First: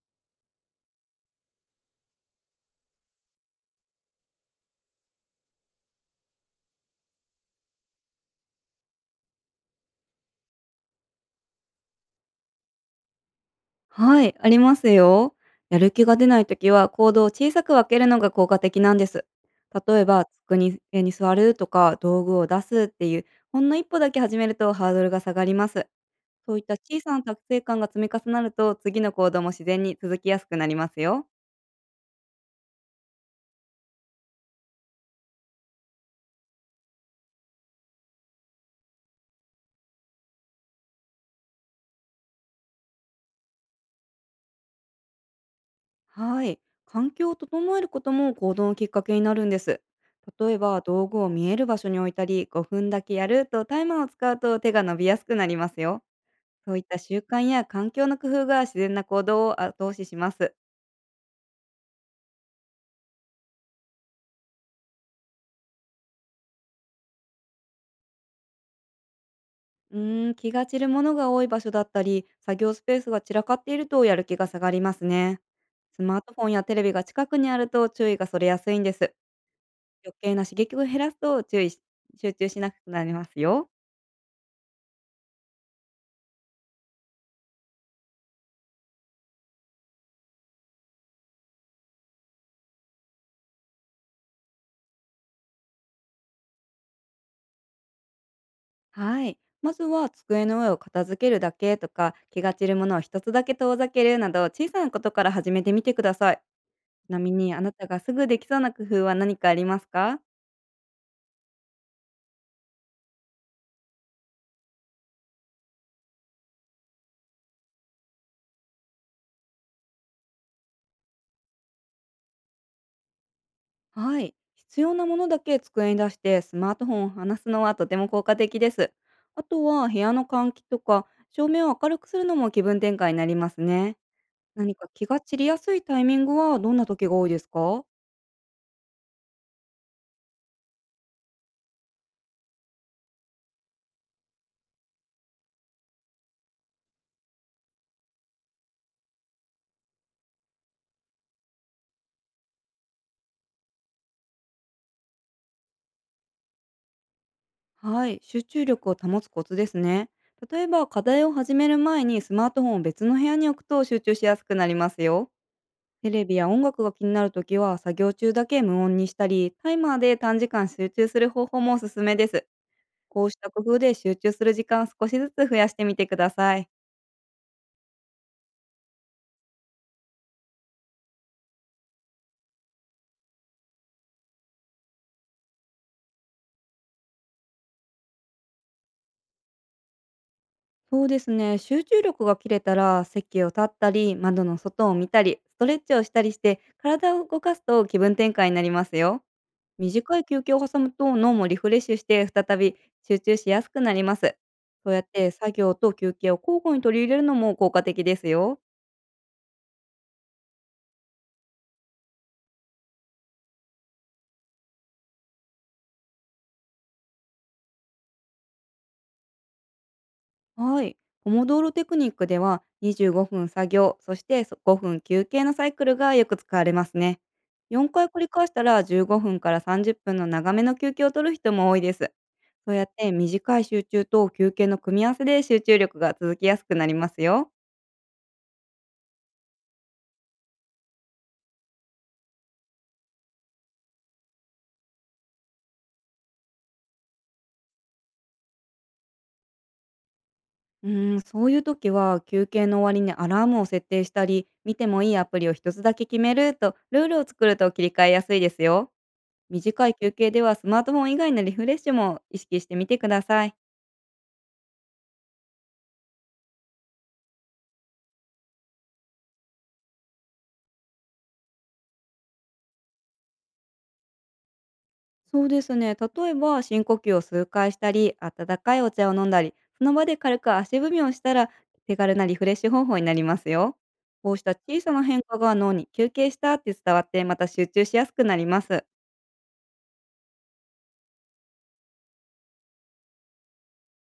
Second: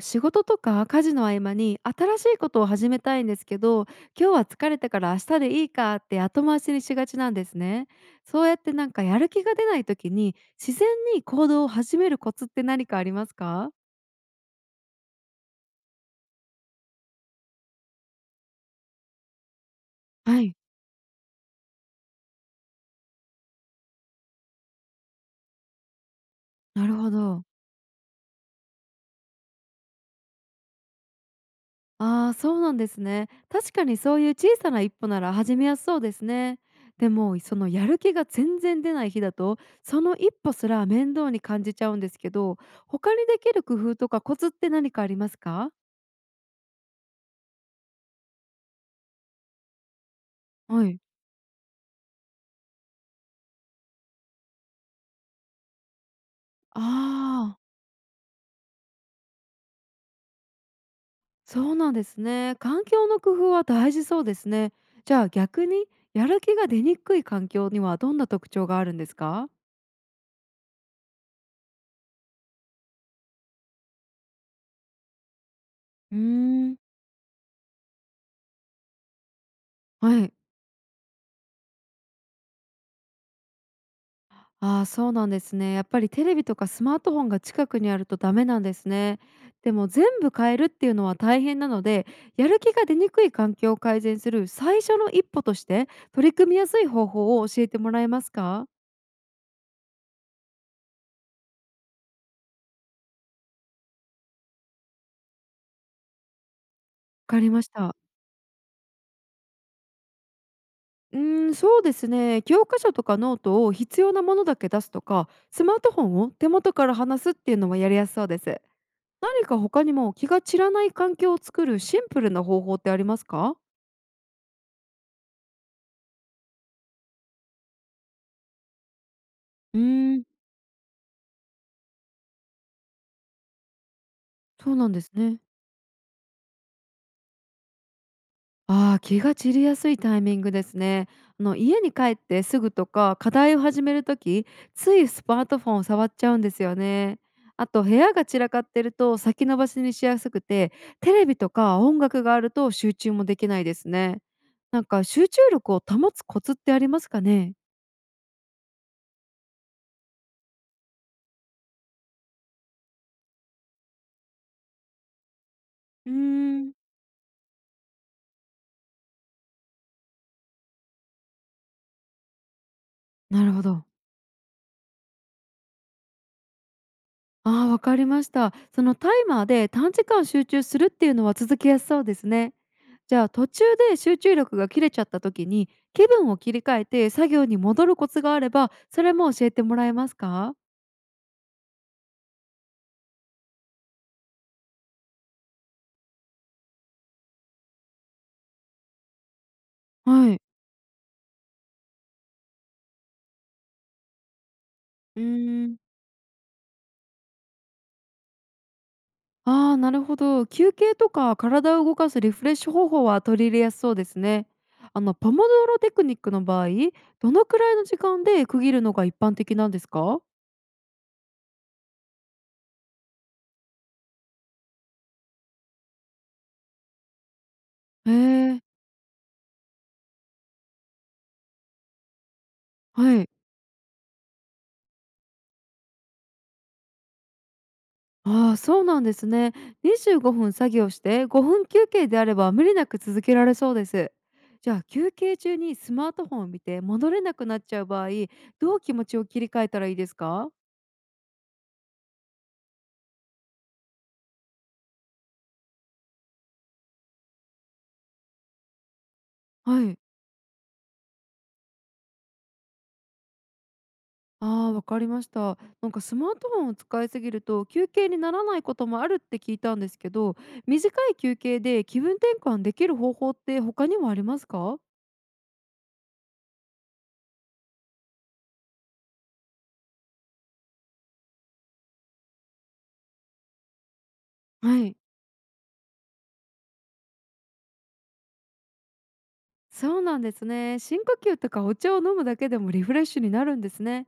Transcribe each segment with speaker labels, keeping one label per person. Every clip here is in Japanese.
Speaker 1: 仕事とか家事の合間に新しいことを始めたいんですけど、今日は疲れたから明日でいいかって後回しにしがちなんですね。そうやってやる気が出ない時に、自然に行動を始めるコツって何かありますか？
Speaker 2: はい、ありますよ。やる気が出ないときは行動を小さく分けるのが効果的なんです。例えば、
Speaker 1: はい、
Speaker 2: 机に座るとか、道具を出すっていう、ほんの一歩だけ始めるとハードルが下がります。そういった
Speaker 1: なる
Speaker 2: 小
Speaker 1: ほ
Speaker 2: さな達
Speaker 1: ど。
Speaker 2: 成感が積み重なると、次の行動も自然に続きやすくなりますよ。
Speaker 1: ああー、そうなんですね。確かにそういう小さな一歩なら始めやすそうですね。でも、そのやる気が全然出ない日だと、その一歩すら面倒に感じちゃうんですけど、他にできる工夫とかコツって何かありますか？
Speaker 2: はい、環境を整えることも行動のきっかけになるんです。例えば、
Speaker 1: はい。
Speaker 2: 道具を見える場所に置いたり、5分だけやるとタイマーを使うと手が伸びやすくなりますよ。そうい
Speaker 1: あ
Speaker 2: った習慣
Speaker 1: あ、
Speaker 2: や環境の工夫が自然な行動を後押しします。
Speaker 1: そうなんですね。環境の工夫は大事そうですね。じゃあ逆に、やる気が出にくい環境にはどんな特徴があるんですか？
Speaker 2: 気が散るものが多い場所だったり、作業スペースが散らかっているとやる気が下がりますね。ス
Speaker 1: う
Speaker 2: マ
Speaker 1: ー
Speaker 2: ートフォンやテ
Speaker 1: ん
Speaker 2: レビが近くにあると注意がそれやすいんです。余
Speaker 1: はい。
Speaker 2: 計な刺激を減らすと注意し集中しなくなりますよ。
Speaker 1: ああ、そうなんですね。やっぱりテレビとかスマートフォンが近くにあるとダメなんですね。でも、全部変えるっていうのは大変なので、やる気が出にくい環境を改善する最初の一歩として取り組みやすい方法を教えてもらえますか？わ
Speaker 2: はい。まずは机の上を片付けるだけとか、気が散るものを一つだけ遠ざけるなど、小さなことから始めてみてください。ちなみ
Speaker 1: かり
Speaker 2: にあ
Speaker 1: まし
Speaker 2: なた
Speaker 1: た。
Speaker 2: がすぐできそうな工夫は何かありますか？
Speaker 1: うーん、そうですね。教科書とかノートを必要なものだけ出すとか、スマートフォンを手元から離すっていうのはやりやすそうです。何か他にも気が散らない環境を作るシンプルな方法ってありますか？
Speaker 2: はい。必要なものだけ机に出してスマートフォンを離すのはとても効果的です。あと
Speaker 1: うー
Speaker 2: は部屋
Speaker 1: ん
Speaker 2: の換気とか照明を明るくするのも気分転換になりますね。
Speaker 1: そ
Speaker 2: 何
Speaker 1: う
Speaker 2: か
Speaker 1: なんで
Speaker 2: 気
Speaker 1: す
Speaker 2: が散
Speaker 1: ね。
Speaker 2: りやすいタイミングはどんな時が多いですか？
Speaker 1: ああ、気が散りやすいタイミングですね。あの、家に帰ってすぐとか課題を始めるとき、ついスマートフォンを触っちゃうんですよね。あと、部屋が散らかってると先延ばしにしやすくて、テレビとか音楽があると集中もできないですね。集中力を保つコツってありますかね？
Speaker 2: はい。集中力を保つコツですね。例えば課題を始める前にスマートフォンを別の部屋に置くと集中しやすくなりますよ。テ
Speaker 1: うー
Speaker 2: レビや音
Speaker 1: ん
Speaker 2: 楽が気になるときは作業中だけ無音にしたり、タイマーで短時間集中する方法もおすすめです。こうし
Speaker 1: な
Speaker 2: た
Speaker 1: る
Speaker 2: 工
Speaker 1: ほ
Speaker 2: 夫
Speaker 1: ど。
Speaker 2: で集中する時間を少しずつ増やしてみてください。
Speaker 1: ああ、わかりました。そのタイマーで短時間集中するっていうのは続けやすそうですね。じゃあ、途中で集中力が切れちゃった時に気分を切り替えて作業に戻るコツがあれば、それも教えてもらえますか？
Speaker 2: そうですね。集中力が切れたら、席を立ったり、窓の外を見たり、ストレッチをしたりして、体を動かすと気分転換になりますよ。短い
Speaker 1: はい。
Speaker 2: 休憩を挟むと脳もリフレッシュして再び集中しやすくなります。そうやっ
Speaker 1: う
Speaker 2: て作
Speaker 1: ー
Speaker 2: 業
Speaker 1: ん。
Speaker 2: と休憩を交互に取り入れるのも効果的ですよ。
Speaker 1: ああ、なるほど。休憩とか体を動かすリフレッシュ方法は取り入れやすそうですね。あのポモドーロテクニックの場合、どのくらいの時間で区切るのが一般的なんですか？
Speaker 2: はい。ポモドーロテクニックでは25分作業、そして5分休憩のサイクルがよく使われますね。4回
Speaker 1: へ
Speaker 2: 繰り返した
Speaker 1: え、
Speaker 2: ら15分から30分の長めの休憩を取る人も多いです。そうやって
Speaker 1: はい。
Speaker 2: 短い集中と休憩の組み合わせで集中力が続きやすくなりますよ。
Speaker 1: ああ、そうなんですね。25分作業して5分休憩であれば無理なく続けられそうです。じゃあ、休憩中にスマートフォンを見て戻れなくなっちゃう場合、どう気持ちを切り替えたらいいですか？
Speaker 2: そういう時は休憩の終わりにアラームを設定したり、見てもいいアプリを一つだけ決めるとルールを作ると切り替えやすいですよ。
Speaker 1: は
Speaker 2: 短い
Speaker 1: い。
Speaker 2: 休憩ではスマートフォン以外のリフレッシュも意識してみてください。
Speaker 1: ああ、わかりました。スマートフォンを使いすぎると休憩にならないこともあるって聞いたんですけど、短い休憩で気分転換できる方法って他にもありますか？
Speaker 2: そうですね。例えば、深呼吸を数回したり、温かいお茶を飲んだり、その場で軽く足踏みをしたら、手軽なリフレッシュ方法になりますよ。こうした小
Speaker 1: は
Speaker 2: さ
Speaker 1: い。
Speaker 2: な変化が脳に休憩したって伝わって、また集中しやすくなります。
Speaker 1: そうなんですね。深呼吸とかお茶を飲むだけでもリフレッシュになるんですね。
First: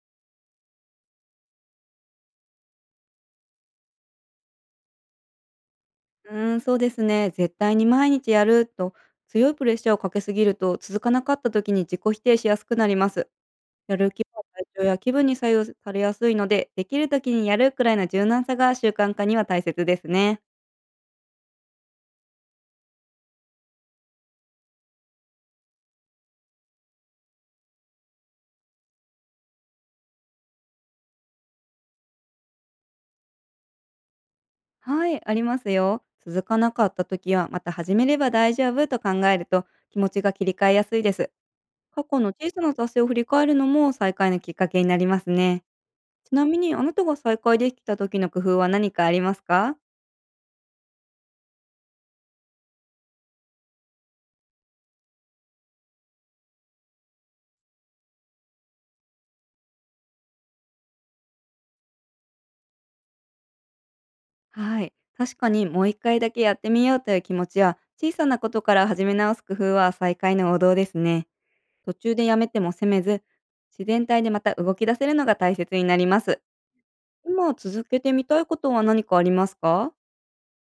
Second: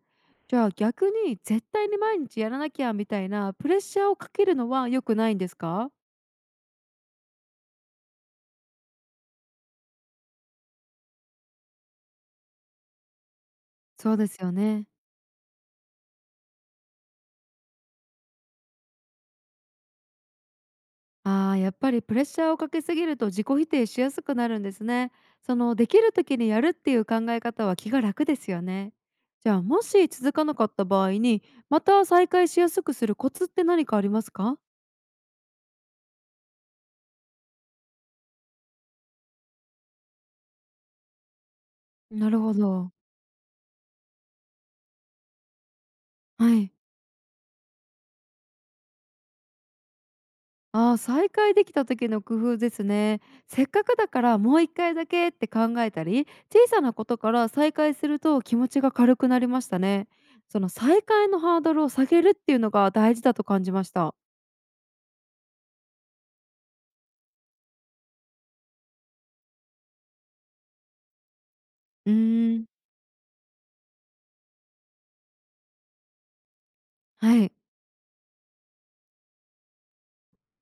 Speaker 1: じゃあ逆に、絶対に毎日やらなきゃみたいなプレッシャーをかけるのは良くないんですか？
Speaker 2: うーん、そうですね。絶対に毎日やると、強いプレッシャーをかけすぎると、続かなかった時に自己否定しやすくなります。やる
Speaker 1: そう
Speaker 2: 気
Speaker 1: です
Speaker 2: は
Speaker 1: よ
Speaker 2: 体調
Speaker 1: ね。
Speaker 2: や気分に左右されやすいので、できる時にやるくらいの柔軟さが習慣化には大切ですね。
Speaker 1: ああ、やっぱりプレッシャーをかけすぎると自己否定しやすくなるんですね。そのできる時にやるっていう考え方は気が楽ですよね。じゃあ、もし続かなかった場合に、また再開しやすくするコツって何かありますか？
Speaker 2: はい、ありますよ。続かなかった時は、また始めれば大丈夫と考えると気持ちが切り替えやすいです。過去の
Speaker 1: なる
Speaker 2: 小
Speaker 1: ほ
Speaker 2: さな
Speaker 1: ど。
Speaker 2: 達成を振り返るのも再開のきっかけになりますね。ちな
Speaker 1: は
Speaker 2: みに、
Speaker 1: い。
Speaker 2: あなたが再開できた時の工夫は何かありますか？
Speaker 1: ああ、再会できた時の工夫ですね。せっかくだからもう一回だけって考えたり、小さなことから再会すると気持ちが軽くなりましたね。その再会のハードルを下げるっていうのが大事だと感じました。
Speaker 2: はい、確かにもう一回だけやってみようという気持ちや、小さなことから始め直す工夫は再開の王道ですね。途
Speaker 1: う
Speaker 2: 中でやめ
Speaker 1: ー
Speaker 2: て
Speaker 1: ん、
Speaker 2: も責めず、自然体でまた動き出せるのが大切になります。
Speaker 1: はい。
Speaker 2: 今続けてみたいことは何かありますか？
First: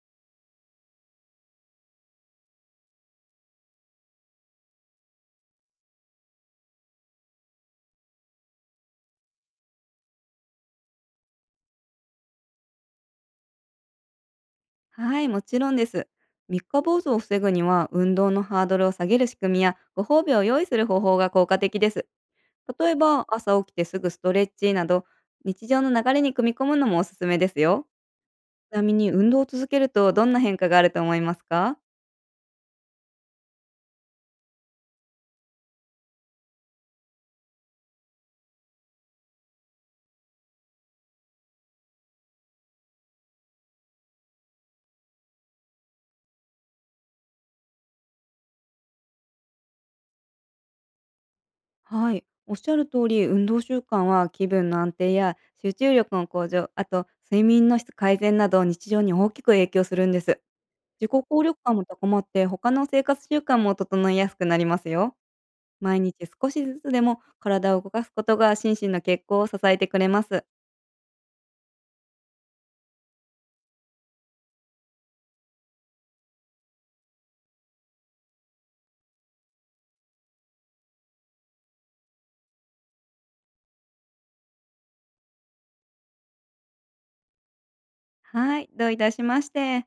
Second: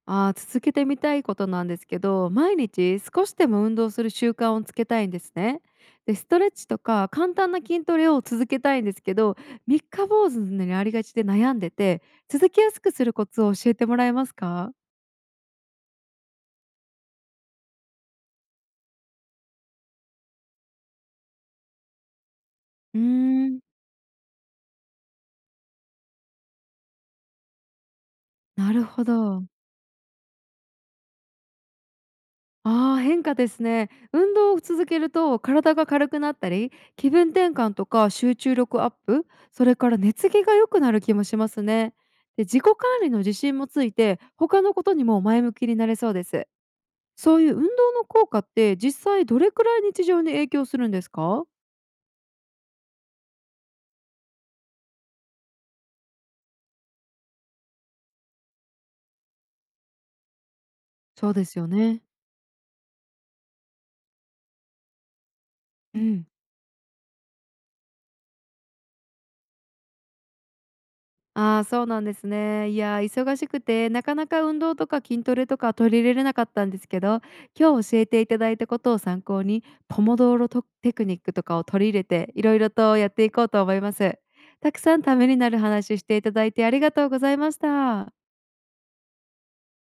Speaker 1: ああ、続けてみたいことなんですけど、毎日少しでも運動する習慣をつけたいんですね。で、ストレッチとか簡単な筋トレを続けたいんですけど、三日坊主になりがちで悩んでて、続けやすくするコツを教えてもらえますか？
Speaker 2: はい、もちろんです。三日坊主を防ぐには、運動のハードルを下げる仕組みや、ご褒美を用意する方法が効果的です。例え
Speaker 1: うー
Speaker 2: ば、
Speaker 1: ん、
Speaker 2: 朝起きてすぐストレッチなど、日常の流れに組み込むのもおすすめですよ。
Speaker 1: な
Speaker 2: ちな
Speaker 1: る
Speaker 2: み
Speaker 1: ほ
Speaker 2: に、運動
Speaker 1: ど。
Speaker 2: を続けると、どんな変化があると思いますか？
Speaker 1: ああ、変化ですね。運動を続けると体が軽くなったり、気分転換とか集中力アップ、それから寝つきが良くなる気もしますね。で、自己管理の自信もついて、他のことにも前向きになれそうです。そういう運動の効果って実際どれくらい日常に影響するんですか？
Speaker 2: はい、おっしゃる通り、運動習慣は気分の安定や集中力の向上、あと睡眠の質改善など、日常に大きく影響するんです。自己
Speaker 1: そう
Speaker 2: 効
Speaker 1: です
Speaker 2: 力
Speaker 1: よ
Speaker 2: 感も
Speaker 1: ね。
Speaker 2: 高まって、他の生活習慣も整いやすくなりますよ。
Speaker 1: う
Speaker 2: 毎日
Speaker 1: ん。
Speaker 2: 少しずつでも体を動かすことが心身の血行を支えてくれます。
Speaker 1: ああ、そうなんですね。いやー、忙しくて、なかなか運動とか筋トレとか取り入れれなかったんですけど、今日教えていただいたことを参考に、ポモドーロとテクニックとかを取り入れて、いろいろとやっていこうと思います。たくさんためになる話していただいてありがとうございました。
Speaker 2: はい、どういたしまして。